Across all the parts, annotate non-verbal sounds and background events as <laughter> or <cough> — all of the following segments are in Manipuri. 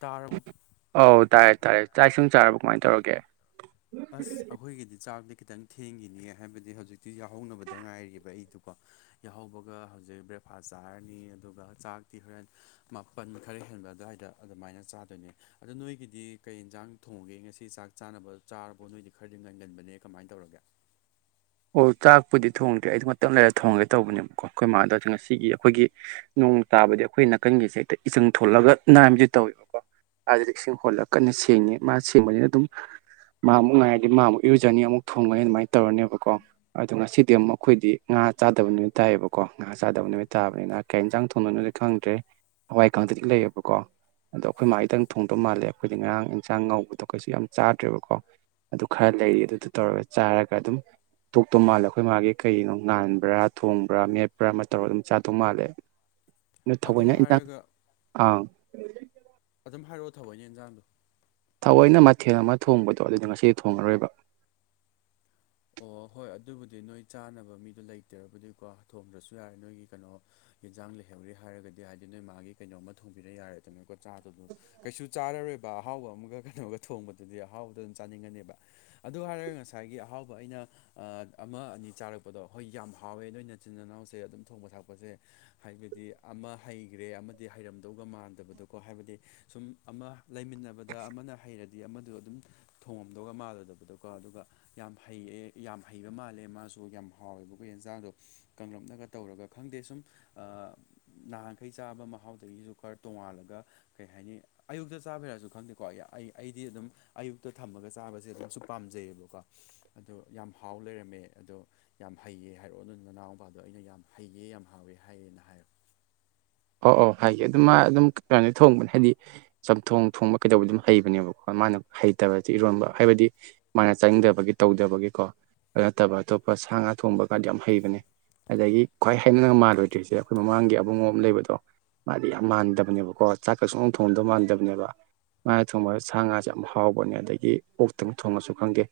ꯇꯥꯔꯕꯣ ꯑꯧ ꯇꯥꯔꯦ ꯇꯥꯔꯦ ꯆꯥꯏꯁꯤꯡ ꯆꯥꯔꯕꯣ ꯀꯃꯥꯏꯟ ꯇꯧꯔꯒꯦ ꯑꯁ ꯑꯩꯈꯣꯏꯒꯤꯗꯤ ꯆꯥꯛꯗꯤ ꯈꯤꯇꯪ ꯊꯦꯡꯒꯤꯅꯤ ꯍꯥꯏꯕꯗꯤ ꯍꯧꯖꯤꯛꯇꯤ ꯌꯥꯎꯍꯧꯅꯕꯗ ꯉꯥꯏꯔꯤꯑꯕ ꯑꯩꯗꯤꯀꯣ ꯌꯥꯍꯧꯕꯒ ꯍꯧꯖꯤꯛ ꯕ꯭ꯔꯦꯛꯐꯥꯁ ꯆꯥꯔꯅꯤ ꯑꯗꯨꯒ ꯆꯥꯛꯇꯤ ꯍꯣꯔꯦꯟ ꯃꯥꯄꯟ ꯈꯔ ꯍꯦꯟ ꯑꯗꯨꯋꯥꯏꯗ ꯑꯗꯨꯃꯥꯏꯅ ꯆꯥꯗꯣꯏꯅꯦ ꯑꯗꯣ ꯅꯣꯏꯒꯤꯗꯤ ꯀꯩ ꯌꯦꯟꯖꯥꯡ ꯊꯣꯡꯉꯒꯦ ꯉꯁꯤ ꯆꯥꯛ ꯆꯥꯅꯕ ꯆꯥꯔꯕꯣ ꯅꯣꯏꯗꯤ ꯈꯔꯗꯤ ꯉꯟꯒꯟꯕꯅꯦ ꯀꯃꯥꯏ ꯇꯧꯔꯒꯦ ꯑꯣ ꯆꯥꯛꯄꯨꯗꯤ ꯊꯣꯡꯗ꯭ꯔꯦ ꯑꯩ ꯃꯇꯝ ꯂꯩꯔ ꯊꯣꯡꯉꯒꯦ ꯇꯧꯕꯅꯦꯕꯀꯣ ꯑꯩꯈꯣꯏ ꯃꯥꯗꯣ ꯉꯁꯤꯒꯤ ꯑꯩꯈꯣꯏꯒꯤ ꯅꯨ ꯅꯣꯡ ꯇꯥꯕꯗꯤ ꯑꯩꯈꯣꯏ ꯅꯥꯀꯟꯒꯤꯁꯦ ꯍꯦꯛꯇ ꯏꯆꯪ ꯊꯣꯛꯂꯒ ꯅꯥꯟꯒꯦ ꯇꯧꯋꯦꯕꯀꯣ ꯑꯗꯤ ꯏꯁꯤꯡ ꯍꯣꯜꯂ ꯀꯟꯅ ꯁꯦꯡꯉꯦ ꯃꯥ ꯁꯦꯡꯕꯅꯤꯅ ꯑꯗꯨꯝ ꯃꯥ ꯑꯃꯨꯛ ꯉꯥꯏꯔꯗꯤ ꯃꯥ ꯑꯃꯨꯛ ꯏꯔꯨꯖꯅꯤ ꯑꯃꯨꯛ ꯊꯣꯡꯉꯅꯤ ꯑꯗꯨꯃꯥꯏꯅ ꯇꯧꯔꯅꯦꯕꯀꯣ ꯑꯗꯣ ꯉꯁꯤꯗꯤ ꯑꯃꯨꯛ ꯑꯩꯈꯣꯏꯗꯤ ꯉꯥ ꯆꯥꯗꯕ ꯅꯨꯃꯤꯠ ꯇꯥꯏꯌꯦꯕꯀꯣ ꯉꯥ ꯆꯥꯗꯕ ꯅꯨꯃꯤꯠ ꯇꯥꯕꯅꯤꯅ ꯀꯩ ꯏꯟꯁꯥꯡ ꯊꯣꯡꯅ ꯗꯤ ꯈꯪꯗ꯭ꯔꯦ ꯍꯋꯥꯏ ꯀꯥꯡꯇꯛꯇꯤꯗꯤ ꯂꯩꯌꯦꯕꯀꯣ ꯑꯗꯣ ꯑꯩꯈꯣꯏ ꯃꯥꯗꯪ ꯊꯣꯡꯗꯧ ꯃꯥꯜꯂꯦ ꯑꯩꯈꯣꯏꯗꯤ ꯉꯔꯥꯡ ꯏꯟꯁꯥꯡ ꯉꯧꯕꯗꯣ ꯀꯩꯁꯨ ꯌꯥꯝ ꯆꯥꯗ꯭ꯔꯦꯕꯀꯣ ꯑꯗꯨ ꯈꯔ ꯂꯩꯔꯤ ꯑꯗꯨꯗꯨ ꯇꯧꯔꯒ ꯆꯥꯔꯒ ꯑꯗꯨꯝ ꯇꯣꯛꯇꯧ ꯃꯥꯜꯂꯦ ꯑꯩꯈꯣꯏ ꯃꯥꯒꯤ ꯀꯩꯅꯣ ꯅꯥꯟꯕ꯭ꯔꯥ ꯊꯣꯡꯕ꯭ꯔꯥ ꯃꯦꯠꯄ꯭ꯔꯥ ꯃꯇꯧꯔꯒ ꯑꯗꯨꯝ ꯆꯥꯗꯧ ꯃꯥꯜꯂꯦ ꯑꯗꯨ ꯊꯧꯑꯣꯏꯅ ꯏꯟꯁꯥꯡ ꯍꯥꯏꯔꯒ ꯑꯥ ꯑꯗꯨꯝ ꯍꯥꯏꯔꯛꯑꯣ ꯊꯑꯣꯏꯅ ꯏꯟꯖꯥꯡꯗꯣ ꯊꯑꯣꯏꯅ ꯃꯊꯦꯜ ꯑꯃ ꯊꯣꯡꯕꯗꯣ ꯑꯗꯨꯗꯤ ꯉꯁꯤꯗꯤ ꯊꯣꯡꯉꯔꯣꯏꯕ ꯑꯣ ꯍꯣꯏ ꯑꯗꯨꯕꯨꯗꯤ ꯅꯣꯏ ꯆꯥꯅꯕ ꯃꯤꯗꯣ ꯂꯩꯇ꯭ꯔꯕꯨꯗꯤꯀꯣ ꯊꯣꯡꯗ꯭ꯔꯁꯨ ꯌꯥꯔꯦ ꯅꯣꯏꯒꯤ ꯀꯩꯅꯣ ꯌꯦꯟꯁꯥꯡ ꯂꯩꯍꯧꯔꯦ ꯍꯥꯏꯔꯒꯗꯤ ꯍꯥꯏꯗꯤ ꯅꯣꯏ ꯃꯥꯒꯤ ꯀꯩꯅꯣꯝꯃ ꯊꯣꯡꯕꯤꯔ ꯌꯥꯔꯦꯗꯅꯀꯣ ꯆꯥꯗꯗ ꯀꯩꯁꯨ ꯆꯥꯔꯔꯣꯏ ꯑꯣꯏꯕ ꯑꯍꯥꯎꯕ ꯑꯃꯒ ꯀꯩꯅꯣꯒ ꯊꯣꯡꯕꯗꯨꯗꯤ ꯑꯍꯥꯎꯕꯣ ꯑꯗꯨꯝ ꯆꯥꯅꯤꯡꯒꯅꯦꯕ ꯑꯗꯨ ꯍꯥꯏꯔꯒ ꯉꯁꯥꯏꯒꯤ ꯑꯍꯥꯎꯕ ꯑ ꯑꯩꯅ ꯑꯃ ꯑꯅꯤ ꯆꯥꯔꯛꯄꯗꯣ ꯍꯣꯏ ꯌꯥꯝ ꯍꯥꯎꯋꯦ ꯅꯣꯏ ꯏꯆꯤꯟꯜ ꯏꯅꯥꯎꯁꯦ ꯑꯗꯨꯝ ꯊꯣꯡꯕ ꯊꯥꯛꯄꯁꯦ ꯍꯥꯏꯕꯗꯤ ꯑꯃ ꯍꯩꯈ꯭ꯔꯦ ꯑꯃꯗꯤ ꯍꯩꯔꯝꯗꯧꯒ ꯃꯥꯟꯗꯕꯗꯣꯀꯣ ꯍꯥꯏꯕꯗꯤ ꯁꯨꯝ ꯑꯃ ꯂꯩꯃꯤꯟꯅꯕꯗ ꯑꯃꯅ ꯍꯩꯔꯗꯤ ꯑꯃꯗ ꯑꯗꯨꯝ ꯊꯣꯡꯉꯝꯗꯧꯒ ꯃꯥꯜꯂꯣꯏꯗꯕꯗꯣꯀꯣ ꯑꯗꯨꯒ ꯌꯥꯝ ꯍꯩꯌꯦꯦ ꯌꯥꯝ ꯍꯩꯕ ꯃꯥꯜꯂꯦ ꯃꯥꯁꯨ ꯌꯥꯝ ꯍꯥꯎꯋꯦꯕ ꯑꯩꯈꯣꯏ ꯌꯦꯟꯖꯥꯡꯗꯣ ꯀꯪꯂꯞꯅꯒ ꯇꯧꯔꯒ ꯈꯪꯗꯦ ꯁꯨꯝ ꯑꯥ ꯅꯍꯥꯟꯈꯩ ꯆꯥꯕ ꯃꯍꯥꯎꯗꯒꯤꯁꯨ ꯈꯔ ꯇꯣꯡꯉꯥꯜꯂꯒ ꯀꯩ ꯍꯥꯏꯅꯤ ꯑꯌꯨꯛꯇ ꯆꯥꯕꯤꯔꯛꯁꯨ ꯈꯪꯗꯦꯀꯣ ꯑꯩ ꯑꯩꯗꯤ ꯑꯗꯨꯝ ꯑꯌꯨꯛꯇ ꯊꯝꯃꯒ ꯆꯥꯕꯁꯦ ꯑꯗꯨꯝꯁꯨ ꯄꯥꯝꯖꯩꯌꯦꯕꯀꯣ ꯑꯗꯣ ꯌꯥꯝ ꯍꯥꯎ ꯂꯩꯔꯝꯃꯦ ꯑꯗꯣ ꯌꯥꯝ ꯍꯩꯌꯦ ꯍꯥꯏꯔꯛꯑꯣ ꯑꯗꯨ ꯅꯅꯥꯎꯄꯥꯗꯣ ꯑꯩꯅ ꯌꯥꯝ ꯍꯩꯌꯦ ꯌꯥꯝ ꯍꯥꯎꯋꯦ ꯍꯥꯏꯌꯦꯅ ꯍꯥꯏꯌꯣ <inaudible> ꯑꯣ ꯑꯧ ꯍꯥꯏꯒꯦ ꯑꯗꯨ ꯃꯥ ꯑꯗꯨꯝ ꯀꯩꯅꯣꯅꯤ ꯊꯣꯡꯕꯅꯦ ꯍꯥꯏꯗꯤ ꯆꯝꯊꯣꯡ ꯊꯣꯡꯕ ꯀꯩꯗꯧꯕ ꯑꯗꯨꯝ ꯍꯩꯕꯅꯦꯕꯀꯣ ꯃꯥꯅ ꯍꯩꯇꯕꯗꯤ ꯏꯔꯣꯟꯕ ꯍꯥꯏꯕꯗꯤ ꯃꯥꯅ ꯆꯪꯗꯕꯒꯤ ꯇꯧꯗꯕꯒꯤꯀꯣ ꯑꯗꯨ ꯅꯠꯇꯕ ꯑꯇꯣꯞꯄ ꯁꯥ ꯉꯥ ꯊꯣꯡꯕ ꯀꯥꯟꯗꯤ ꯌꯥꯝ ꯍꯩꯕꯅꯦ ꯑꯗꯒꯤ ꯈ꯭ꯋꯥꯏ ꯍꯩꯅ ꯃꯥꯜꯂꯣꯏꯗ꯭ꯔꯤꯁꯦ ꯑꯩꯈꯣꯏ ꯃꯃꯥꯡꯒꯤ ꯑꯕꯨꯡꯉꯣ ꯑꯃ ꯂꯩꯕꯗꯣ ꯃꯥꯗꯤ ꯌꯥꯝ ꯃꯥꯟꯗꯕꯅꯦꯕꯀꯣ ꯆꯥꯛꯀ ꯁꯨꯡꯅꯨꯡ ꯊꯣꯡꯗꯧ ꯃꯥꯟꯗꯕꯅꯦꯕ ꯃꯥꯅ ꯊꯣꯡꯕ ꯁꯥ ꯉꯥꯁꯦ ꯌꯥꯝ ꯍꯥꯎꯕꯅꯦ ꯑꯗꯒꯤ ꯑꯣꯛꯇꯪ ꯊꯣꯡꯉꯁꯨ ꯈꯪꯗꯦ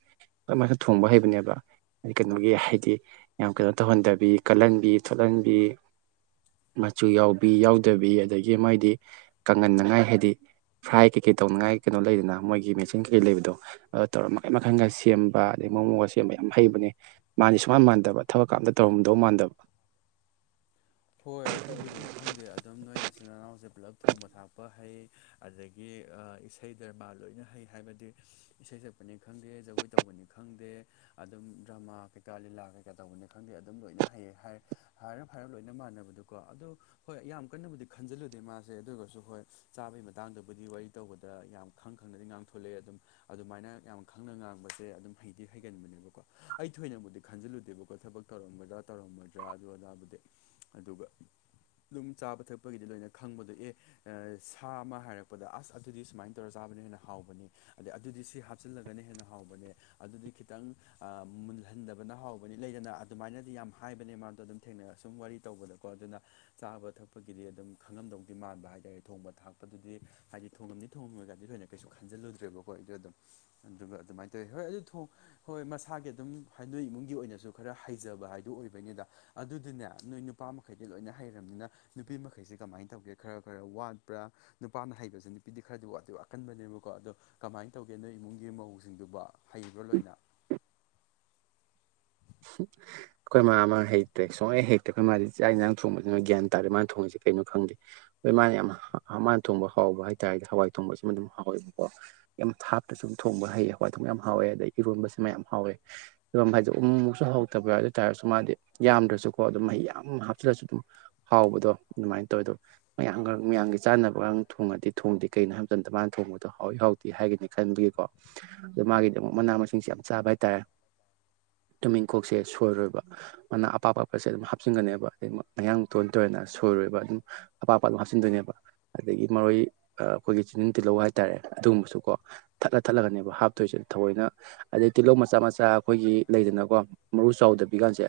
ꯑꯗꯨꯃꯥꯏꯅ ꯊꯣꯡꯕ ꯍꯩꯕꯅꯤ ꯀꯩꯅꯣꯒꯤ ꯍꯥꯏꯗꯤ ꯌꯥꯝ ꯀꯩꯅꯣ ꯇꯧꯍꯟꯗꯕꯤ ꯀꯜꯍꯟꯕꯤ ꯊꯣꯠꯂꯟꯕꯤ ꯃꯆꯨ ꯌꯥꯎꯕꯤ ꯌꯥꯎꯗꯕꯤ ꯑꯗꯒꯤ ꯃꯥꯏꯗꯤ ꯀꯪꯍꯟꯅꯉꯥꯏ ꯍꯥꯏꯗꯤ ꯐ꯭ꯔꯥꯏ ꯀꯩꯀꯩ ꯇꯧꯅꯉꯥꯏ ꯀꯩꯅꯣ ꯂꯩꯗꯅ ꯃꯣꯏꯒꯤ ꯃꯦꯆꯤꯟ ꯀꯩꯀꯩ ꯂꯩꯕꯗꯣ ꯇꯧꯔ ꯃꯈꯟ ꯃꯈꯟꯒ ꯁꯦꯝꯕ ꯑꯗꯒꯤ ꯃꯣꯃꯣ ꯁꯦꯝꯕ ꯃꯌꯥꯝ ꯍꯩꯕꯅꯦ ꯃꯥꯁꯦ ꯁꯨꯃꯥꯟ ꯃꯥꯟꯗꯕ ꯊꯕꯛ ꯀ ꯑꯃꯇ ꯇꯧꯔꯝꯗꯧ ꯃꯥꯟꯗꯕ <inaudible> ꯍꯣꯏ ꯑꯗꯨꯕꯨꯗꯤ ꯈꯪꯗꯦ ꯑꯗꯨꯝ ꯅꯣꯏ ꯏꯆꯤꯟꯜ ꯏꯅꯥꯎꯁꯦ ꯄꯨꯜꯂꯞ ꯊꯣꯡꯕ ꯊꯥꯛꯄ ꯍꯩ ꯑꯗꯒꯤ ꯑ ꯏꯁꯩ ꯗꯔꯃ ꯂꯣꯏꯅ ꯍꯩ ꯍꯥꯏꯕꯗꯤ ꯏꯁꯩ ꯁꯛꯄꯅꯤ ꯈꯪꯗꯦ ꯖꯒꯣꯏ ꯇꯧꯕꯅꯤ ꯈꯪꯗꯦ ꯑꯗꯨꯝ ꯗ꯭ꯔꯃꯥ ꯀꯩꯀ ꯂꯤꯂ ꯇꯧꯕꯅꯤ ꯈꯪꯗꯦ ꯑꯗꯨꯝ ꯂꯣꯏꯅ ꯍꯩ ꯍꯥꯏ ꯍꯥꯏꯔꯞ ꯍꯥꯏꯔꯞ ꯂꯣꯏ ꯃꯟꯅꯕꯗꯨꯀꯣ ꯑꯗꯣ ꯍꯣꯏ ꯌꯥꯝ ꯀꯟꯅꯕꯨꯗꯤ ꯈꯟꯖꯤꯜꯂꯨꯗꯦ ꯃꯥꯁꯦ ꯑꯗꯨ ꯑꯣꯏꯔꯒꯁꯨ ꯍꯣꯏ ꯆꯥꯕꯒꯤ ꯃꯇꯥꯡꯗꯕꯨꯗꯤ ꯋꯥꯔꯤ ꯇꯧꯕꯗ ꯌꯥꯝ ꯈꯪ ꯈꯪꯅꯗꯤ ꯉꯥꯡꯊꯣꯂꯛꯑꯦ ꯑꯗꯨꯝ ꯑꯗꯨꯃꯥꯏꯅ ꯌꯥꯝ ꯈꯪꯅ ꯉꯥꯡꯕꯁꯦ ꯑꯗꯨꯝ ꯍꯩꯗꯤ ꯍꯩ ꯀꯦꯟꯕꯅꯦꯕꯀꯣ ꯑꯩ ꯊꯣꯏꯅꯕꯨꯗꯤ ꯈꯟꯖꯤꯜꯂꯨꯗꯦꯕꯀꯣ ꯊꯕꯛ ꯇꯧꯔꯝꯗ꯭ꯔꯥ ꯇꯧꯔꯝꯃꯣꯏꯗ꯭ꯔꯥ ꯑꯗꯨ ꯑꯗꯥꯕꯨꯗꯤ ꯑꯗꯨꯒ ꯗꯨꯝ ꯆꯥꯕ ꯊꯛꯄꯒꯤꯗꯤ ꯂꯣꯏꯅ ꯈꯪꯕꯗꯣ ꯑꯦ ꯁꯥ ꯑꯃ ꯍꯥꯏꯔꯛꯄꯗ ꯑꯁ ꯑꯗꯨꯗꯤ ꯁꯨꯃꯥꯏꯅ ꯇꯧꯔ ꯆꯥ ꯍꯦꯟꯅ ꯍꯥꯎꯕꯅꯤ ꯑꯗ ꯑꯗꯨꯗꯤ ꯁꯤ ꯍꯥꯞꯆꯤꯜꯂꯒꯅ ꯍꯦꯟꯅ ꯍꯥꯎꯕꯅꯦ ꯑꯗꯨꯗꯤ ꯈꯤꯇꯪ ꯃꯨꯜ ꯃꯨꯜꯍꯟꯗꯕꯅ ꯍꯥꯎꯕꯅꯤ ꯂꯩꯗꯅ ꯑꯗꯨꯃꯥꯏꯅꯗꯤ ꯌꯥꯝ ꯍꯥꯏꯕꯅꯦ ꯃꯥꯗꯣ ꯑꯗꯨꯝ ꯊꯦꯡꯅꯔꯁꯨ ꯑꯗꯨꯝ ꯋꯥꯔꯤ ꯇꯧꯕꯗꯀꯣ ꯑꯗꯨꯅ ꯆꯥꯕ ꯊꯛꯄꯒꯤꯗꯤ ꯑꯗꯨꯝ ꯈꯪꯉꯝꯗꯧꯗꯤ ꯃꯥꯟꯕ ꯍꯥꯏꯇꯥꯔꯦ ꯊꯣꯡꯕ ꯊꯥꯛꯄꯗꯨꯗꯤ ꯍꯥꯏꯗꯤ ꯊꯣꯡꯉꯝꯗꯤ ꯊꯣꯡꯉꯝꯃꯒꯗꯤ ꯊꯣꯏꯅ ꯀꯩꯁꯨ ꯈꯟꯖꯤꯜꯂꯨꯗ꯭ꯔꯦꯕꯀꯣ ꯑꯩꯗꯣ ꯑꯗꯨꯝ ꯑꯗꯨꯒ ꯑꯗꯨꯃꯥꯏ ꯇꯧꯋꯤ ꯍꯣꯏ ꯑꯗꯨ ꯍꯣꯏ ꯃꯁꯥꯒꯤ ꯑꯗꯨꯝ ꯍ ꯅꯣꯏ ꯏꯃꯨꯡꯒꯤ ꯑꯣꯏꯅꯁꯨ ꯈꯔ ꯍꯩꯖꯕ ꯍꯥꯏꯗꯨ ꯑꯣꯏꯕꯅꯤꯗ ꯑꯗꯨꯗꯨꯅꯦ ꯅꯣꯏ ꯅꯨꯄꯥ ꯃꯈꯩꯗꯤ ꯂꯣꯏꯅ ꯍꯩꯔꯕꯅꯤꯅ ꯅꯨꯄꯤ ꯃꯈꯩꯁꯦ ꯀꯃꯥꯏꯅ ꯇꯧꯒꯦ ꯈꯔ ꯈꯔ ꯋꯥꯠꯄ꯭ꯔꯥ ꯅꯨꯄꯥ ꯍꯩꯕꯁꯦ ꯅꯨꯄꯤꯗꯤ ꯈꯔꯗꯤ ꯋꯥ ꯋꯥꯀꯟꯕꯅꯦꯕꯀꯣ ꯑꯗꯣ ꯀꯃꯥꯏꯅ ꯇꯧꯒꯦ ꯅꯣꯏ ꯏꯃꯨꯡꯒꯤ ꯃꯧꯁꯤꯡꯗꯨꯕ ꯍꯩꯕ꯭ꯔꯥ ꯂꯣꯏꯅ <inaudible> ꯑꯩꯈꯣꯏ ꯃꯥ ꯃꯥ ꯍꯩꯇ꯭ꯔꯦ ꯁꯨꯡꯍꯩ ꯍꯩꯇꯦ ꯑꯩꯈꯣꯏ ꯃꯥꯁꯦ ꯆꯥꯛ ꯏꯟꯁꯥꯡ ꯊꯣꯡꯕꯁꯤꯅ ꯒ꯭ꯌꯥꯟ ꯇꯥꯗ꯭ꯔꯦ ꯃꯥꯅ ꯊꯣꯡꯕꯁꯦ ꯀꯩꯅꯣ ꯈꯪꯗꯦ ꯍꯣꯏ ꯃꯥꯅ ꯌꯥꯝ ꯃꯥꯅ ꯊꯣꯡꯕ ꯍꯥꯎꯕ ꯍꯥꯏꯇꯥꯥꯔꯗꯤ ꯍꯋꯥꯏ ꯊꯣꯡꯕꯁꯤꯃ ꯑꯗꯨꯝ ꯍꯥꯎꯋꯦꯕꯀꯣ ꯀꯦꯝ ꯊꯥꯛꯇꯁꯨꯨ ꯊꯣꯡꯕ ꯍꯥꯎꯌꯦ ꯍꯋꯥꯏ ꯊꯣꯡꯕ ꯌꯥꯝ ꯍꯥꯎꯋꯦ ꯑꯗꯩ ꯏꯔꯣꯟꯕꯁꯨ ꯃꯌꯥꯝ ꯍꯥꯎꯋꯦ ꯏꯔꯣꯟꯕ ꯍꯥꯏꯁꯦ ꯑꯃꯨꯃꯨꯛꯁꯨ ꯍꯥꯎꯇꯕ ꯌꯥꯎꯋꯦ ꯑꯗꯨꯇꯥꯔꯁꯨ ꯃꯥꯗꯤ ꯌꯥꯝꯗ꯭ꯔꯁꯨꯀꯣ ꯑꯗꯨꯝ ꯃꯍꯤ ꯌꯥꯝ ꯍꯥꯞꯆꯤꯜꯂꯁꯨ ꯑꯗꯨꯝ ꯍꯥꯎꯕꯗꯣ ꯑꯗꯨꯃꯥꯏꯅ ꯇꯧꯋꯦ ꯑꯗꯣ ꯃꯌꯥꯝꯒ ꯃꯌꯥꯝꯒꯤ ꯆꯥꯅꯕꯒ ꯊꯣꯡꯉꯗꯤ ꯊꯣꯡꯗꯦ ꯀꯩꯅꯣ ꯍꯥꯏꯕ ꯃꯇꯝꯗ ꯃꯥꯅ ꯊꯣꯡꯕꯗꯣ ꯍꯥꯎꯋꯦ ꯍꯥꯎꯇꯦ ꯍꯥꯏꯒꯅꯤ ꯈꯟꯕꯒꯤꯀꯣ ꯑꯗꯨ ꯃꯥꯒꯤꯗꯤ ꯑꯃꯨꯛ ꯃꯅꯥ ꯃꯁꯤꯡꯁꯦ ꯌꯥꯝ ꯆꯥꯕ ꯍꯥꯏꯇꯥꯔꯦ ꯇꯨꯅꯤꯟꯈꯣꯛꯁꯦ ꯁꯣꯏꯔꯣꯏꯕ ꯃꯅꯥ ꯑꯄꯥꯛ ꯑꯄꯥꯛꯄꯁꯦ ꯑꯗꯨꯝ ꯍꯥꯞꯆꯤꯟꯒꯅꯤꯕ ꯑꯗꯒꯤ ꯃꯌꯥꯡ ꯇꯣꯟ ꯇꯧꯔꯦꯅ ꯁꯣꯏꯔꯣꯏꯕ ꯑꯗꯨꯝ ꯑꯄꯥꯛ ꯑꯄꯥꯛ ꯑꯗꯨꯝ ꯍꯥꯞꯆꯤꯟꯗꯣꯏꯅꯦꯕ ꯑꯗꯒꯤ ꯃꯔꯣꯏ ꯑꯩꯈꯣꯏꯒꯤ ꯆꯤꯅꯤꯟ ꯇꯤꯜꯍꯧ ꯍꯥꯏꯇꯥꯔꯦ ꯑꯗꯨꯒꯨꯝꯕꯁꯨꯀꯣ ꯊꯠꯂ ꯊꯠꯂꯒꯅꯦꯕ ꯍꯥꯞꯇꯣꯏꯁꯦ ꯊꯑꯣꯏꯅ ꯑꯗꯩ ꯇꯤꯜꯍꯧ ꯃꯆꯥ ꯃꯆꯥ ꯑꯩꯈꯣꯏꯒꯤ ꯂꯩꯗꯅꯀꯣ ꯃꯔꯨ ꯆꯥꯎꯗꯕꯤ ꯀꯥꯁꯦ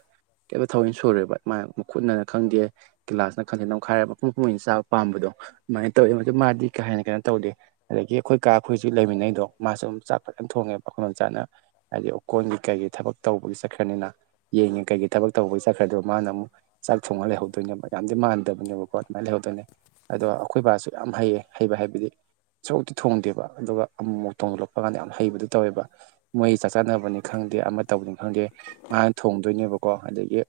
ꯀꯩꯝꯇ ꯊꯑꯣꯏꯅ ꯁꯨꯔꯣꯏꯕ ꯃꯥ ꯃꯈꯨꯠꯅ ꯈꯪꯗꯦ ꯒꯤꯂꯥꯁꯅ ꯈꯪꯗꯦꯅ ꯅꯃꯈꯥꯏꯔ ꯃꯄꯨꯝ ꯃꯄꯨꯝ ꯑꯣꯏꯅ ꯆꯥꯕ ꯄꯥꯝꯕꯗꯣ ꯑꯗꯨꯃꯥꯏꯅ ꯇꯧꯋꯦꯕꯗꯨ ꯃꯥꯗꯤ ꯀꯥ ꯍꯦꯟꯅ ꯀꯩꯅꯣ ꯇꯧꯗꯦ ꯑꯗꯒꯤ ꯑꯩꯈꯣꯏ ꯀꯥ ꯑꯩꯈꯣꯏꯁꯨ ꯂꯩꯃꯤꯟꯅꯩꯗꯣ ꯃꯥꯁꯨ ꯆꯥꯛ ꯐꯖꯅ ꯊꯣꯡꯉꯦꯕ ꯑꯈꯣꯏꯗꯣꯜꯆꯥꯅ ꯍꯥꯏꯗꯤ ꯑꯣꯀꯣꯟꯒꯤ ꯀꯩꯒꯤ ꯊꯕꯛ ꯇꯧꯕꯒꯤ ꯆꯠꯈ꯭ꯔꯅꯤꯅ ꯌꯦꯟꯒꯤ ꯀꯩꯒꯤ ꯊꯕꯛ ꯇꯧꯕꯒꯤ ꯆꯠꯈ꯭ꯔꯦꯗꯣ ꯃꯥꯅ ꯑꯃꯨꯛ ꯆꯥꯛ ꯊꯣꯡꯉ ꯂꯩꯍꯧꯗꯣꯏꯅꯦꯕ ꯃꯥꯟꯗꯕꯅꯦꯕꯀꯣ ꯑꯗꯨꯃꯥꯏꯅ ꯂꯩꯍꯧꯕꯅꯦ ꯑꯗꯣ ꯑꯩꯈꯣꯏ ꯕꯥꯁꯨ ꯌꯥꯝ ꯍꯩꯌꯦ ꯍꯩꯕ ꯍꯥꯏꯕꯗꯤ ꯁꯣꯛꯇꯤ ꯊꯣꯡꯗꯦꯕ ꯑꯗꯨꯒ ꯑꯃꯨꯛꯃꯨꯛ ꯊꯣꯡꯂꯛꯄ ꯀꯥꯟꯗ ꯌꯥꯝ ꯍꯩꯕꯗꯨ ꯇꯧꯋꯦꯕ ꯃꯣꯏ ꯆꯥꯛ ꯆꯥꯅꯕꯅꯤ ꯈꯪꯗꯦ ꯑꯃ ꯇꯧꯕꯅꯤ ꯈꯪꯗꯦ ꯃꯥꯅ ꯊꯣꯡꯗꯣꯏꯅꯦꯕꯀꯣ ꯑꯗꯒꯤ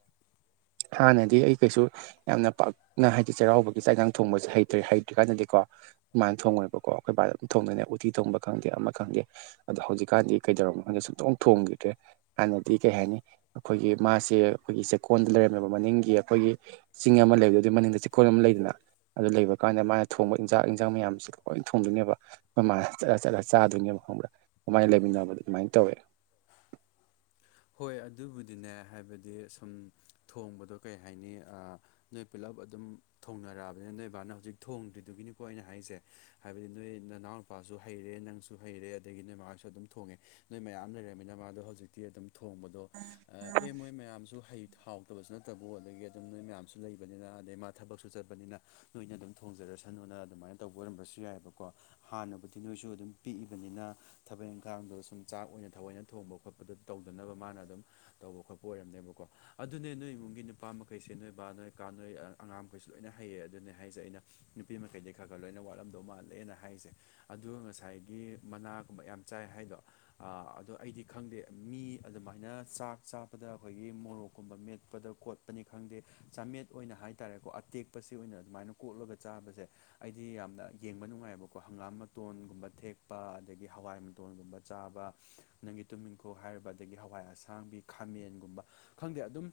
ꯍꯥꯟꯅꯗꯤ ꯑꯩ ꯀꯩꯁꯨ ꯌꯥꯝꯅ ꯄꯥꯛꯅ ꯍꯥꯏꯗꯤ ꯆꯩꯔꯥꯎꯕꯒꯤ ꯆꯥꯛꯏꯟꯖꯥꯡ ꯊꯣꯡꯕꯁꯦ ꯍꯩꯇ꯭ꯔꯦ ꯍꯩꯇ꯭ꯔꯤ ꯀꯥꯟꯗꯗꯤ ꯀꯣ ꯑꯩꯈꯣꯏꯃꯥꯅ ꯊꯣꯡꯉꯣꯏꯕꯀꯣ ꯑꯩꯈꯣꯏ ꯕꯥꯅ ꯊꯣꯡꯗꯣꯏꯅꯦ ꯎꯇꯤ ꯊꯣꯡꯕ ꯈꯪꯗꯦ ꯑꯃ ꯈꯪꯗꯦ ꯑꯗꯣ ꯍꯧꯖꯤꯛꯀꯥꯟꯗꯤ ꯀꯩꯗꯧꯔꯕꯅꯣ ꯈꯪꯗꯦ ꯁꯨꯛꯊꯣꯡ ꯊꯣꯡꯈꯤꯗ꯭ꯔꯦ ꯍꯥꯟꯅꯗꯤ ꯀꯩ ꯍꯥꯏꯅꯤ ꯑꯩꯈꯣꯏꯒꯤ ꯃꯥꯁꯦ ꯑꯩꯈꯣꯏꯒꯤ ꯆꯦꯛꯀꯣꯟꯗ ꯂꯩꯔꯝꯃꯤꯕ ꯃꯅꯤꯡꯒꯤ ꯑꯩꯈꯣꯏꯒꯤ ꯆꯤꯡ ꯑꯃ ꯂꯩꯕꯗꯨ ꯑꯗꯨꯒꯤ ꯃꯅꯤꯡꯗ ꯆꯦꯛꯀꯣꯟ ꯑꯃ ꯂꯩꯗꯅ ꯑꯗꯨ ꯂꯩꯕ ꯀꯥꯟꯗ ꯃꯥꯅ ꯊꯣꯡꯕ ꯏꯟꯖꯥꯛ ꯏꯟꯖꯥꯡ ꯃꯌꯥꯝꯁꯤ ꯂꯣꯏꯅ ꯊꯣꯡꯗꯣꯏꯅꯦꯕ ꯑꯩꯈꯣꯏ ꯃꯥꯅ ꯆꯠꯂ ꯆꯠꯂ ꯆꯥꯗꯣꯏꯅꯦꯕ ꯈꯪꯕ꯭ꯔꯥ ꯑꯗꯨꯃꯥꯏꯅ ꯂꯩꯃꯤꯟꯅꯕꯗ ꯑꯗꯨꯃꯥꯏꯅ ꯇꯧꯋꯦ ꯍꯣꯏ ꯑꯗꯨꯕꯨꯗꯤꯅꯦ ꯍꯥꯏꯕꯗꯤ ꯁꯨꯝ ꯊꯣꯡꯕꯗꯣ ꯀꯩ ꯍꯥꯏꯅꯤ ꯅꯣꯏ ꯄꯨꯂꯞ ꯑꯗꯨꯝ ꯊꯣꯡꯅꯔꯛꯑꯕꯅꯤꯅ ꯅꯣꯏ ꯏꯕꯥꯅ ꯍꯧꯖꯤꯛ ꯊꯣꯡꯗ꯭ꯔꯤꯗꯨꯒꯤꯅꯤꯀꯣ ꯑꯩꯅ ꯍꯥꯏꯔꯤꯁꯦ ꯍꯥꯏꯕꯗꯤ ꯅꯣꯏ ꯅꯅꯥꯎ ꯃꯄꯥꯁꯨ ꯍꯩꯔꯦ ꯅꯪꯁꯨ ꯍꯩꯔꯦ ꯑꯗꯒꯤ ꯅꯣꯏ ꯃꯥꯁꯨ ꯑꯗꯨꯝ ꯊꯣꯡꯉꯦ ꯅꯣꯏ ꯃꯌꯥꯝ ꯂꯩꯔꯝꯃꯤꯅ ꯃꯥꯗꯣ ꯍꯧꯖꯤꯛꯇꯤ ꯑꯗꯨꯝ ꯊꯣꯡꯕꯗꯣ ꯑꯦ ꯃꯣꯏ ꯃꯌꯥꯝꯁꯨ ꯍꯩ ꯊꯥꯎ ꯇꯕꯁꯨ ꯅꯠꯇꯕꯨ ꯑꯗꯒꯤ ꯑꯗꯨꯝ ꯅꯣꯏ ꯃꯌꯥꯝꯁꯨ ꯂꯩꯕꯅꯤꯅ ꯑꯗꯩ ꯃꯥ ꯊꯕꯛ ꯁꯨ ꯆꯠꯄꯅꯤꯅ ꯅꯣꯏꯅ ꯑꯗꯨꯝ ꯊꯣꯡꯖꯔꯁꯅꯨ ꯅ ꯑꯗꯨꯃꯥꯏꯅ ꯇꯧꯕ ꯑꯣꯏꯔꯝꯕꯁꯨ ꯌꯥꯏꯑꯕꯀꯣ ꯍꯥꯟꯅꯕꯨꯗꯤ ꯅꯣꯏꯁꯨ ꯑꯗꯨꯝ ꯄꯤꯛꯏꯕꯅꯤꯅ ꯊꯕꯛ ꯏꯪꯈꯥꯡꯗꯣ ꯁꯨꯝ ꯆꯥꯛ ꯑꯣꯏꯅ ꯊꯑꯣꯏꯅ ꯊꯣꯡꯕ ꯈꯣꯠꯄꯗꯣ ꯇꯧ ꯅꯕ ꯃꯥꯅ ꯑꯗꯨꯝ ꯇꯧꯕ ꯈꯣꯠꯄ ꯑꯣꯏꯔꯝꯅꯦꯕꯀꯣ ꯑꯗꯨꯅꯦ ꯅꯣꯏ ꯏꯃꯨꯡꯒꯤ ꯅꯨꯄꯥ ꯃꯈꯩꯁꯦ ꯅꯣꯏ ꯕꯥ ꯅꯣꯏ ꯀꯥ ꯅꯣꯏ ꯑꯩ ꯑꯉꯥꯡꯈꯩꯁꯨ ꯂꯣꯏꯅ ꯍꯩꯌꯦ ꯑꯗꯨꯅꯦ ꯍꯥꯏꯁꯦ ꯑꯩꯅ ꯅꯨꯄꯤ ꯃꯈꯩꯗꯤ ꯈꯔ ꯈꯔ ꯂꯣꯏꯅ ꯋꯥꯠꯂꯝꯗꯧ ꯃꯥꯜꯂꯦꯅ ꯍꯥꯏꯁꯦ ꯑꯗꯨꯒ ꯉꯁꯥꯏꯒꯤ ꯃꯅꯥꯒꯨꯝꯕ ꯌꯥꯝ ꯆꯥꯏ ꯍꯥꯏꯗꯣ ꯑꯗꯣ ꯑꯩꯗꯤ ꯈꯪꯗꯦ ꯃꯤ ꯑꯗꯨꯃꯥꯏꯅ ꯆꯥꯛ ꯆꯥꯕꯗ ꯑꯩꯈꯣꯏꯒꯤ ꯃꯣꯔꯣꯛꯀꯨꯝꯕ ꯃꯦꯠꯄꯗ ꯀꯣꯠꯄꯅꯤ ꯈꯪꯗꯦ ꯆꯥꯃꯦꯠ ꯑꯣꯏꯅ ꯍꯥꯏ ꯍꯥꯏꯇꯥꯥꯔꯦꯀꯣ ꯑꯇꯦꯛꯄꯁꯤ ꯑꯣꯏꯅ ꯑꯗꯨꯃꯥꯏꯅ ꯀꯣꯛꯠꯂꯒ ꯆꯥꯕꯁꯦ ꯑꯩꯗꯤ ꯌꯥꯝꯅ ꯌꯦꯡꯕ ꯅꯨꯉꯥꯏꯑꯦꯕꯀꯣ ꯍꯪꯒꯥꯝ ꯃꯇꯣꯟꯒꯨꯝꯕ ꯊꯦꯛꯄ ꯑꯗꯒꯤ ꯍꯋꯥꯏ ꯃꯇꯣꯟꯒꯨꯝꯕ ꯆꯥꯕ ꯅꯪꯒꯤ ꯇꯨꯅꯤꯡꯈꯣꯛ ꯍꯥꯏꯔꯤꯕ ꯑꯗꯒꯤ ꯍꯋꯥꯏ ꯑꯁꯥꯡꯕꯤ ꯈꯥꯃꯦꯟꯒꯨꯝꯕ ꯈꯪꯗꯦ ꯑꯗꯨꯝ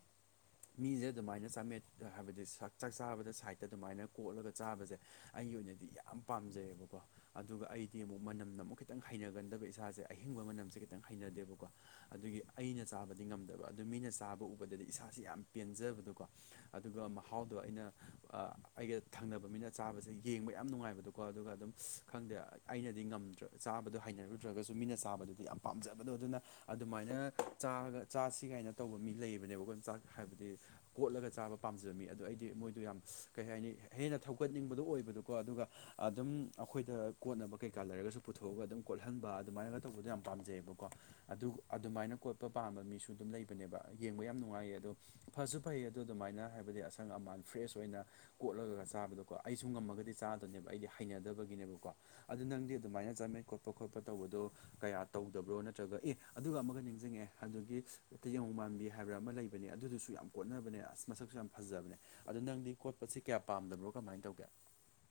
ꯃꯤꯁꯦ ꯑꯗꯨꯃꯥꯏꯅ ꯆꯥꯃꯦꯠ ꯍꯥꯏꯕꯗꯤ ꯁ ꯆꯥꯛ ꯆꯥꯕꯗ ꯁꯥꯏꯠꯇ ꯑꯗꯨꯃꯥꯏꯅ ꯀꯣꯠꯂꯒ ꯆꯥꯕꯁꯦ ꯑꯩ ꯑꯩꯒꯤ ꯑꯣꯏꯅꯗꯤ ꯌꯥꯝ ꯄꯥꯝꯖꯩꯌꯦꯕꯀꯣ ꯑꯗꯨꯒ ꯑꯩꯗꯤ ꯑꯃꯨꯛ ꯃꯅꯝꯅ ꯑꯃꯨꯛ ꯈꯤꯇꯪ ꯍꯩꯅꯒꯟꯗꯕ ꯏꯁꯥꯁꯦ ꯑꯍꯤꯡꯕ ꯃꯅꯝꯁꯦ ꯈꯤꯇꯪ ꯍꯩꯅꯗꯦꯕꯀꯣ ꯑꯗꯨꯒꯤ ꯑꯩꯅ ꯆꯥꯕꯗꯤ ꯉꯝꯗꯕ ꯑꯗꯨ ꯃꯤꯅ ꯆꯥꯕ ꯎꯕꯗꯗꯤ ꯏꯁꯥꯥꯁꯦ ꯌꯥꯝ ꯄꯦꯟꯖꯕꯗꯣꯀꯣ ꯑꯗꯨꯒ ꯃꯍꯥꯎꯗꯣ ꯑꯩꯅ ꯑꯩꯒ ꯊꯪꯅꯕ ꯃꯤꯅ ꯆꯥꯕꯁꯦ ꯌꯦꯡꯕ ꯌꯥꯝ ꯅꯨꯡꯉꯥꯏꯕꯗꯣꯀꯣ ꯑꯗꯨꯒ ꯑꯗꯨꯝ ꯈꯪꯗꯦ ꯑꯩꯅꯗꯤ ꯉꯝꯗ꯭ꯔꯦ ꯆꯥꯕꯗꯣ ꯍꯩꯅꯔꯨꯗ꯭ꯔꯒꯁꯨ ꯃꯤꯅ ꯆꯥꯕꯗꯨꯗꯤ ꯌꯥꯝ ꯄꯥꯝꯖꯕꯗꯣ ꯑꯗꯨꯅ ꯑꯗꯨꯃꯥꯏꯅ ꯆꯥꯒ ꯆꯥꯁꯤ ꯀꯥꯏꯅ ꯇꯧꯕ ꯃꯤ ꯂꯩꯕꯅꯦꯕꯀꯣ ꯆꯥꯛ ꯍꯥꯏꯕꯗꯤ ꯀꯣꯠꯂꯒ ꯆꯥꯕ ꯄꯝ ꯄꯥꯝꯖꯃꯤ ꯑꯗꯣ ꯑꯩꯗꯤ ꯃꯣꯏꯗꯣ ꯌꯥꯝ ꯀꯩ ꯍꯥꯏꯅꯤ ꯍꯦꯟꯅ ꯊꯧꯒꯠꯅꯤꯡꯕꯗꯣ ꯑꯣꯏꯕꯗꯣꯀꯣ ꯑꯗꯨꯒ ꯑꯗꯨꯝ ꯑꯩꯈꯣꯏꯗ ꯀꯣꯠꯅꯕ ꯀꯩꯀꯥ ꯂꯩꯔꯒꯁꯨ ꯄꯨꯊꯣꯛꯑꯒ ꯑꯗꯨꯝ ꯀꯣꯠꯍꯟꯕ ꯑꯗꯨꯃꯥꯏꯅꯒ ꯇꯧꯕꯗꯣ ꯌꯥꯝ ꯄꯥꯝꯖꯩꯑꯕꯀꯣ ꯑꯗꯨ ꯑꯗꯨꯃꯥꯏꯅ ꯀꯣꯠꯄ ꯄꯥꯝꯕ ꯃꯤꯁꯨ ꯑꯗꯨꯝ ꯂꯩꯕꯅꯦꯕ ꯌꯦꯡꯕ ꯌꯥꯝ ꯅꯨꯡꯉꯥꯏꯌꯦ ꯑꯗꯣ ꯐꯁꯨ ꯐꯩꯌꯦ ꯑꯗꯨ ꯑꯗꯨꯃꯥꯏ ꯑꯁꯪ ꯑꯃꯥꯟ ꯐ꯭ꯔꯦꯁ ꯑꯣꯏꯅ ꯀꯣꯠꯂꯒ ꯆꯥꯕꯗꯣ ꯀꯣ ꯑꯩꯁꯨ ꯉꯝꯃꯒꯗꯤ ꯆꯥꯗꯣꯏꯅꯦꯕ ꯑꯩꯗꯤ ꯍꯩꯅꯗꯕ ꯕꯒꯤꯅꯦꯕꯀꯣ ꯑꯗꯨ ꯅꯪꯗꯤ ꯑꯗꯨꯃꯥꯏꯅ ꯆꯠꯃꯤꯟ ꯈꯣꯠꯄ ꯈꯣꯠꯄ ꯇꯧꯕꯗꯣ ꯀꯌꯥ ꯇꯧꯗꯕ꯭ꯔꯣ ꯅꯠꯇ꯭ꯔꯒ ꯑꯦ ꯑꯗꯨꯒ ꯑꯃꯒ ꯅꯤꯡꯁꯤꯡꯉꯛꯑꯦ ꯑꯗꯨꯒꯤ ꯌꯣꯡ ꯃꯥꯟꯕꯤ ꯍꯥꯏꯕꯔꯥ ꯑꯃ ꯂꯩꯕꯅꯦ ꯑꯗꯨꯗꯨꯁꯨ ꯌꯥꯝ ꯀꯣꯠꯅꯕꯅꯦ ꯑꯁ ꯃꯁꯛꯁꯨ ꯌꯥꯝ ꯐꯖꯕꯅꯦ ꯑꯗꯣ ꯅꯪꯗꯤ ꯀꯣꯠꯄꯁꯤ ꯀꯌꯥ ꯄꯥꯝꯗꯕ꯭ꯔꯣ ꯀꯃꯥꯏ ꯇꯧꯒꯦ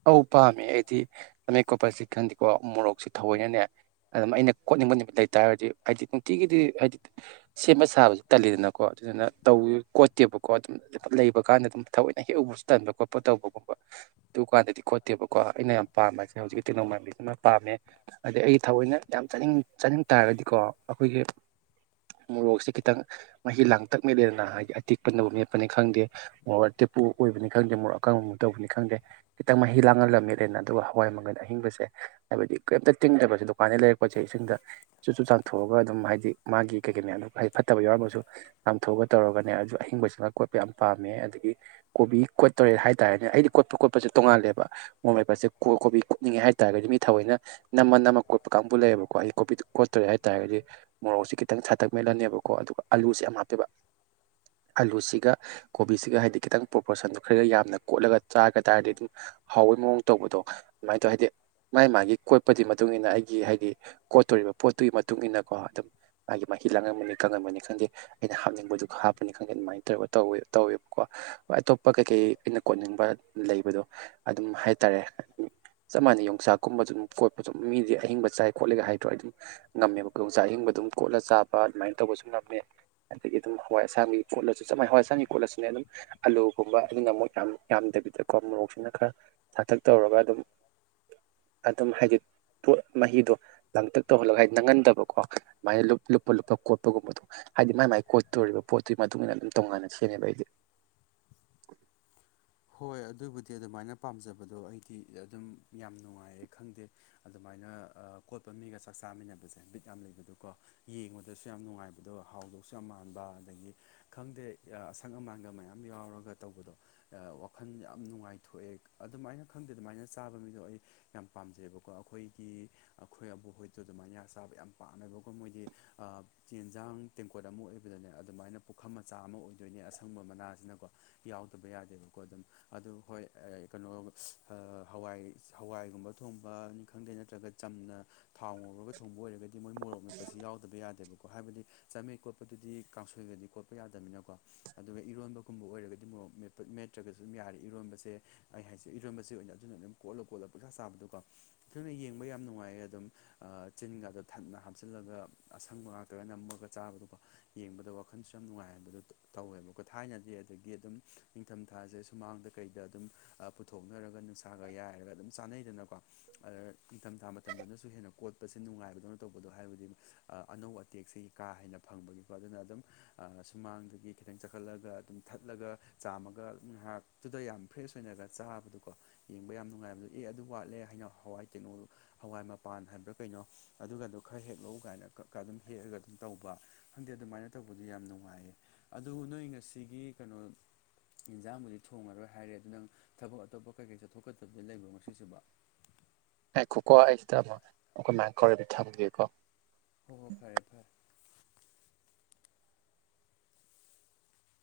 ꯑꯧ ꯄꯥꯝꯃꯦ ꯑꯩꯗꯤ ꯑꯃꯦꯠ ꯀꯣꯄꯔꯁꯤꯛ ꯈꯟꯗꯤꯀꯣ ꯎꯃꯣꯔꯣꯛꯁꯤ ꯊꯑꯣꯏꯅꯅꯦ ꯑꯗꯨꯝ ꯑꯩꯅ ꯀꯣꯠꯅꯤꯡꯕ ꯅꯨꯃꯤꯠ ꯂꯩꯇꯥꯥꯔꯗꯤ ꯍꯥꯏꯗꯤ ꯅꯨꯡꯇꯤꯒꯤꯗꯤ ꯍꯥꯏꯗꯤ ꯁꯦꯝꯕ ꯁꯥꯕꯁꯤ ꯇꯜꯂꯤꯗꯅꯀꯣ ꯑꯗꯨꯅ ꯇꯧꯋ ꯀꯣꯠꯇꯦꯕꯀꯣ ꯑꯗꯨꯝ ꯂ ꯂꯩꯕ ꯀꯥꯟꯗ ꯑꯗꯨꯝ ꯊꯑꯣꯏꯅ ꯍꯦꯛ ꯎꯕꯁꯨ ꯇꯟꯕ ꯈꯣꯠꯄ ꯇꯧꯕ ꯀꯣꯠꯄ ꯑꯗꯨꯀꯥꯟꯗꯗꯤ ꯀꯣꯠꯇꯦꯕꯀꯣ ꯑꯩꯅ ꯌꯥꯝ ꯄꯥꯝꯕ ꯍꯥꯏꯁꯦ ꯍꯧꯖꯤꯛꯀꯤ ꯇꯦꯡꯅꯧ ꯃꯟꯕꯤꯁꯤꯃ ꯄꯥꯝꯃꯦ ꯑꯗꯩ ꯑꯩ ꯊꯑꯣꯏꯅ ꯌꯥꯝ ꯆꯥꯅꯤꯡ ꯆꯥꯅꯤꯡ ꯇꯥꯔꯒꯗꯤꯀꯣ ꯑꯩꯈꯣꯏꯒꯤ ꯃꯣꯔꯣꯛꯁꯦ ꯈꯤꯇꯪ ꯃꯍꯤ ꯂꯥꯡꯇꯛ ꯃꯦꯂꯦꯗꯅ ꯍꯥꯏꯗꯤ ꯑꯇꯤꯛꯄ ꯅꯕꯨ ꯃꯦꯠꯄꯅꯤ ꯈꯪꯗꯦ ꯃꯣꯔꯣꯛ ꯑꯣꯏꯕꯅꯤ ꯈꯪꯗꯦ ꯃꯣꯔꯣꯛ ꯑꯀꯥꯡꯕ ꯇꯧꯕꯅꯤ ꯈꯪꯗꯦ ꯈꯤꯇꯪ ꯃꯍꯤ ꯂꯥꯡꯍꯜꯂ ꯃꯦꯇꯂꯦꯗꯅ ꯑꯗꯨꯒ ꯍꯋꯥꯏ ꯃꯪꯒꯜ ꯑꯍꯤꯡꯕꯁꯦ ꯍꯥꯏꯕꯗꯤ ꯀꯩꯝꯇ ꯇꯤꯡꯗꯕꯁꯦ ꯗꯨꯀꯥꯟꯗꯩ ꯂꯩꯔꯛꯄꯁꯦ ꯁꯤꯡꯗ ꯆꯨꯞ ꯆꯨꯞ ꯆꯥꯝꯊꯣꯛꯑꯒ ꯑꯗꯨꯝ ꯍꯥꯏꯗꯤ ꯃꯥꯒꯤ ꯀꯩ ꯀꯩ ꯃꯌꯝꯗꯣ ꯍꯥꯏꯗꯤ ꯐꯠꯇꯕ ꯌꯥꯎꯔꯒꯁꯨ ꯆꯥꯝꯊꯣꯛꯑꯒ ꯇꯧꯔꯒ ꯅꯦ ꯑꯗꯨ ꯑꯍꯤꯡꯕꯁꯤꯅ ꯀꯣꯠꯄ ꯌꯥꯝ ꯄꯥꯝꯃꯦ ꯑꯗꯒꯤ ꯀꯣꯕꯤ ꯀꯣꯠꯇꯧꯔꯦ ꯍꯥꯏꯇꯥꯔꯦꯅꯦ ꯑꯩꯗꯤ ꯀꯣꯠꯄ ꯀꯣꯠꯄ ꯇꯣꯉꯥꯜꯂꯦꯕ ꯃꯣꯔꯣꯛ ꯃꯦꯄꯠꯁꯦ ꯀꯣꯕꯤ ꯀꯣꯠꯅꯤꯡꯉꯦ ꯍꯥꯏꯇꯥꯔꯒꯗꯤ ꯃꯤ ꯊꯑꯣꯏꯅ ꯅꯝꯃ ꯅꯝꯃ ꯀꯣꯠꯄ ꯀꯥꯡꯕꯨ ꯂꯩꯌꯦꯕꯀꯣ ꯀꯣ ꯑꯩ ꯀꯣꯕꯤꯗꯨꯣ ꯀꯣꯠꯇꯧꯔꯦ ꯍꯥꯏꯇꯥꯔꯒꯗꯤ ꯃꯣꯔꯣꯛꯁꯦ ꯈꯤꯇꯪ ꯁꯥꯠꯇꯛ ꯃꯦꯠꯂꯅꯦꯕꯀꯣ ꯑꯗꯨꯒ ꯑꯂꯨꯁꯦ ꯌꯥꯝ ꯍꯥꯞꯄꯦꯕ ꯑꯂꯨꯁꯤꯒ ꯀꯣꯕꯤꯁꯤꯒ ꯍꯥꯏꯗꯤ ꯈꯤꯇꯪ ꯄ꯭ꯔꯣꯄꯣꯔꯁꯟꯗꯣ ꯈꯔꯒ ꯌꯥꯝꯅ ꯀꯣꯠꯂꯒ ꯆꯥꯒ ꯇꯥꯔꯗꯤ ꯑꯗꯨꯝ ꯍꯥꯎꯕꯩ ꯃꯑꯣꯡ ꯇꯧꯕꯗꯣ ꯑꯗꯨꯃꯥꯏꯅ ꯇꯧꯋꯦ ꯍꯥꯏꯗꯤ ꯃꯥꯥꯏ ꯃꯥꯒꯤ ꯀꯣꯠꯄꯒꯤ ꯃꯇꯨꯡꯏꯟꯅ ꯑꯩꯒꯤ ꯍꯥꯏꯗꯤ ꯀꯣꯠꯇꯧꯔꯤꯕ ꯄꯣꯠꯇꯨꯒꯤ ꯃꯇꯨꯡ ꯏꯟꯅꯀꯣ ꯑꯗꯨꯝ ꯑꯩꯒꯤ ꯃꯍꯤ ꯂꯥꯡꯍꯟꯕꯅꯤ ꯀꯪꯍꯟꯕꯅꯤ ꯈꯪꯗꯦ ꯑꯩꯅ ꯍꯥꯞꯅꯤꯡꯕꯗꯨꯒ ꯍꯥꯞꯄꯅꯤ ꯈꯪꯗꯦ ꯑꯗꯨꯃꯥꯏ ꯇꯔꯒ ꯇꯧꯋꯦ ꯇꯧꯋꯦꯕꯀꯣ ꯑꯇꯣꯞꯄ ꯀꯩꯀꯩ ꯑꯩꯅ ꯀꯣꯅꯤꯡꯕ ꯂꯩꯕꯗꯣ ꯑꯗꯨꯝ ꯍꯥꯏꯇꯥꯔꯦ ꯆꯞ ꯃꯥꯟꯅꯩ ꯌꯣꯡꯆꯥꯛꯀꯨꯝꯕꯁꯨ ꯑꯗꯨꯝ ꯈꯣꯠꯄ ꯑꯗꯨꯝ ꯃꯤꯗꯤ ꯑꯍꯤꯡꯕ ꯆꯥꯏ ꯈꯣꯠꯂꯦꯒ ꯍꯥꯏꯗ꯭ꯔꯣ ꯑꯩ ꯑꯗꯨꯝ ꯉꯝꯃꯦꯕ ꯌꯣꯡꯆꯥꯛ ꯑꯍꯤꯡ ꯑꯗꯨꯝ ꯀꯣꯠꯂ ꯆꯥꯕ ꯑꯗꯨꯃꯥꯏꯅ ꯇꯧꯕꯁꯨ ꯉꯝꯃꯦ ꯑꯗꯒꯤ ꯑꯗꯨꯝ ꯍꯋꯥꯏ ꯑꯁꯥꯡꯕꯤ ꯀꯣꯠꯂꯁꯨ ꯆꯞꯅꯩ ꯍꯋꯥꯏ ꯑꯁꯥꯡꯒꯤ ꯈꯣꯠꯂꯁꯨꯅꯦ ꯑꯗꯨꯝ ꯑꯂꯨꯒꯨꯝꯕ ꯑꯗꯨ ꯒ ꯑꯃꯨꯛ ꯌꯥꯝ ꯕꯤꯇꯀꯣ ꯃꯣꯔꯣꯛꯁꯤꯅ ꯈꯔ ꯁꯥꯛꯇꯛ ꯇꯧꯔꯒ ꯑꯗꯨꯝ ꯑꯗꯨꯝ ꯍꯥꯏꯗꯤ ꯄꯣꯠ ꯃꯍꯤꯗꯣ ꯂꯥꯡꯇꯛ ꯇꯧꯍꯜꯂꯒ ꯍꯥꯏ ꯅꯪꯍꯟꯗꯕꯀꯣ ꯑꯗꯨꯃꯥꯏ ꯂꯨꯞꯄ ꯂꯨꯞꯄꯒ ꯀꯣꯠꯄꯒꯨꯝꯕꯗꯣ ꯍꯥꯏꯗꯤ ꯃꯥꯏ ꯃꯥꯏ ꯀꯣꯠꯇꯧꯔꯤꯕ ꯄꯣꯠꯇꯨꯒꯤ ꯃꯇꯨꯡ ꯏꯟꯅ ꯑꯗꯨꯝ ꯇꯣꯡꯉꯥꯟꯅ ꯁꯦꯝꯃꯦꯕ ꯑꯩꯗꯤ <inaudible> ꯍꯣꯏ ꯑꯗꯨꯕꯨꯗꯤ ꯑꯗꯨꯃꯥꯏꯅ ꯄꯥꯝꯖꯕꯗꯣ ꯑꯩꯗꯤ ꯑꯗꯨꯝ ꯌꯥꯝ ꯅꯨꯡꯉꯥꯏꯌꯦ ꯈꯪꯗꯦ ꯑꯗꯨꯃꯥꯏꯅ ꯀꯣꯠꯄ ꯃꯤꯒ ꯆꯥꯛ ꯆꯥꯃꯤꯟꯅꯕꯁꯦ ꯕꯤꯠ ꯌꯥꯝꯅ ꯂꯩꯕꯗꯣꯀꯣ ꯌꯦꯡꯕꯗꯁꯨ ꯌꯥꯝ ꯅꯨꯡꯉꯥꯏꯕꯗꯣ ꯍꯥꯎꯗꯧꯁꯨ ꯌꯥꯝ ꯥꯃꯥꯟꯕ ꯑꯗꯒꯤ ꯈꯪꯗꯦ ꯑꯁꯪ ꯑꯃꯥꯟꯒ ꯃꯌꯥꯝ ꯌꯥꯎꯔꯒ ꯇꯧꯕꯗꯣ <inaudible> ꯑ ꯋꯥꯈꯜ ꯌꯥꯝ ꯅꯨꯡꯉꯥꯏꯊꯣꯛꯑꯦ ꯑꯗꯨꯃꯥꯏꯅ ꯈꯪꯗꯦ ꯑꯗꯨꯃꯥꯏꯅ ꯆꯥꯕ ꯃꯤꯗꯣ ꯑꯩ ꯌꯥꯝ ꯄꯥꯝꯖꯩꯑꯦꯕꯀꯣ ꯑꯩꯈꯣꯏꯒꯤ ꯑꯩꯈꯣꯏ ꯑꯕꯣꯛ ꯍꯣꯏꯗꯣ ꯑꯗꯨꯃꯥꯏꯅ ꯆꯥꯕ ꯌꯥꯝ ꯄꯥꯝꯃꯦꯕꯀꯣ ꯃꯣꯏꯗꯤ ꯑꯥ ꯌꯦꯟꯁꯥꯡ ꯇꯦꯡꯀꯣꯠ ꯑꯃ ꯑꯣꯏꯕꯗꯨꯅꯦ ꯑꯗꯨꯃꯥꯏꯅ ꯄꯨꯈꯝ ꯃꯆꯥ ꯑꯃ ꯑꯣꯏꯗꯣꯏꯅꯦ ꯑꯁꯪꯕ ꯃꯅꯥꯖꯤꯅꯀꯣ ꯌꯥꯎꯗꯕ ꯌꯥꯗꯦ <inaudible> ꯑꯗꯨ ꯍꯣꯏ ꯀꯩꯅꯣ ꯍꯋꯥꯏ ꯍꯋꯥꯏꯒꯨꯝꯕ ꯊꯣꯡꯕꯅꯤ ꯈꯪꯗꯦ ꯅꯠꯇ꯭ꯔꯒ ꯆꯝꯅ ꯊꯥꯎ ꯉꯧꯔꯒ ꯊꯣꯡꯕ ꯑꯣꯏꯔꯒꯗꯤ ꯃꯣꯏ ꯃꯣꯔꯣꯛ ꯃꯦꯠꯄꯁꯤ ꯌꯥꯎꯗꯕ ꯌꯥꯗꯦꯕ ꯍꯥꯏꯕꯗꯤ ꯆꯥꯃꯦ ꯀꯣꯠꯄꯗꯨꯗꯤ ꯀꯥꯡꯁꯣꯏꯒꯅꯤ ꯀꯣꯠꯄ ꯌꯥꯗꯕꯅꯤꯅꯀꯣ ꯑꯗꯨꯒ ꯏꯔꯣꯟꯕꯒꯨꯝꯕ ꯑꯣꯏꯔꯒꯗꯤ ꯃꯣꯔꯣꯛ ꯃꯦꯠꯄ ꯃꯦꯠꯇ꯭ꯔꯒꯁꯨ ꯑꯗꯨꯝ ꯌꯥꯔꯦ ꯏꯔꯣꯟꯕꯁꯦ ꯑꯩ ꯍꯥꯏꯁꯦ ꯏꯔꯣꯟꯕꯁꯦ ꯑꯣꯏꯅ ꯑꯗꯨꯅ ꯑꯗꯨꯝ ꯀꯣꯠꯂ ꯀꯣꯠꯂ ꯄꯡꯆꯥ ꯆꯥꯕꯗꯣꯀꯣ ꯑꯗꯨꯅ ꯌꯦꯡꯕ ꯌꯥꯝ ꯅꯨꯡꯉꯥꯏꯌꯦ ꯑꯗꯨꯝ ꯆꯤꯟꯒꯗꯣ ꯊꯟꯅ ꯍꯥꯞꯆꯜꯂꯒ ꯑꯁꯪꯕ ꯉꯥꯛꯇꯒꯅ ꯅꯝꯕ ꯒ ꯆꯥꯕꯗꯣꯀꯣ ꯌꯦꯡꯕꯗ ꯋꯥꯈꯜꯁꯨ ꯌꯥꯝ ꯅꯨꯡꯉꯥꯏꯍꯟꯕꯗꯣ ꯇꯧꯋꯦꯕꯀꯣ ꯊꯥꯏꯅꯗꯤ ꯑꯗꯒꯤ ꯑꯗꯨꯝ ꯅꯤꯡꯊꯝꯊꯥꯁꯦ ꯁꯨꯃꯥꯡꯗ ꯀꯩꯗ ꯑꯗꯨꯝ ꯄꯨꯊꯣꯛ ꯅꯔꯒ ꯅꯨꯡꯁꯥꯒ ꯌꯥꯏꯔꯒ ꯑꯗꯨꯝ ꯆꯥꯅꯩꯗꯅꯀꯣ ꯑꯗ ꯅꯤꯡꯊꯝꯊꯥ ꯃꯇꯝꯗꯅꯁꯨ ꯍꯦꯟꯅ ꯀꯣꯠ ꯁꯤ ꯅꯨꯡꯉꯥꯏꯕꯗꯧꯅ ꯇꯧꯕꯗꯣ ꯍꯥꯏꯕꯗꯤ ꯑꯅꯧ ꯑꯇꯦꯛꯁꯦ ꯀꯥ ꯍꯦꯟꯅ ꯐꯪꯕꯒꯤꯀꯣ ꯑꯗꯨꯅ ꯑꯗꯨꯝ ꯁꯨꯃꯥꯡꯗꯒꯤ ꯈꯤꯇꯪ ꯆꯈꯠꯂꯒ ꯑꯗꯨꯝ ꯊꯠꯂꯒ ꯆꯥꯝꯃꯒ ꯉꯥꯏꯍꯥꯛꯇꯨꯗ ꯌꯥꯝ ꯐ꯭ꯔꯦꯁ ꯑꯣꯏꯅꯒ ꯆꯥꯕꯗꯣꯀꯣ ꯌꯦꯡꯕ ꯌꯥꯝ ꯅꯨꯡꯉꯥꯏꯕꯗꯣ ꯑꯦ ꯑꯗꯨ ꯋꯥꯠꯂꯦ ꯍꯥꯏ ꯍꯋꯥꯏ ꯀꯤꯅꯣꯗꯣ ꯍꯋꯥꯏ ꯃꯄꯥꯟ ꯍꯥꯏꯕ꯭ꯔꯥ ꯀꯩꯅꯣ ꯑꯗꯨꯒꯗꯣ ꯈꯔ ꯍꯦꯛꯂꯛꯎ ꯀꯥꯏꯅ ꯈꯔ ꯈꯔ ꯑꯗꯨꯝ ꯍꯦꯛꯑꯒ ꯑꯗꯨ ꯇꯧꯕ ꯈꯪꯗꯦ ꯑꯗꯨꯃꯥꯏꯅ ꯇꯧꯕꯗꯨ ꯌꯥꯝ ꯅꯨꯡꯉꯥꯏꯌꯦ ꯑꯗꯨ ꯅꯣꯏ ꯉꯁꯤꯒꯤ ꯀꯩꯅꯣ ꯏꯟꯖꯥꯡꯕꯨꯗꯤ ꯊꯣꯡꯉꯔꯣꯏ ꯍꯥꯏꯔꯦ ꯑꯗꯨ ꯅꯪ ꯊꯕꯛ ꯑꯇꯣꯞꯄ ꯀꯩꯀꯩ ꯆꯠꯊꯣꯛꯀꯗꯕꯗꯤ ꯂꯩꯕ꯭ꯔꯣ ꯉꯁꯤꯁꯤꯕꯨ ꯉꯥꯢꯈꯣꯀꯣ ꯑꯩꯁꯤꯗ ꯑꯃꯨꯛ ꯑꯩꯈꯣꯏ ꯢꯃꯥ ꯀꯣꯏꯔꯩꯕꯤ ꯊꯝꯈꯤꯒꯦꯀꯣ ꯍꯣꯍꯣ ꯐꯔꯦ ꯐꯔꯦ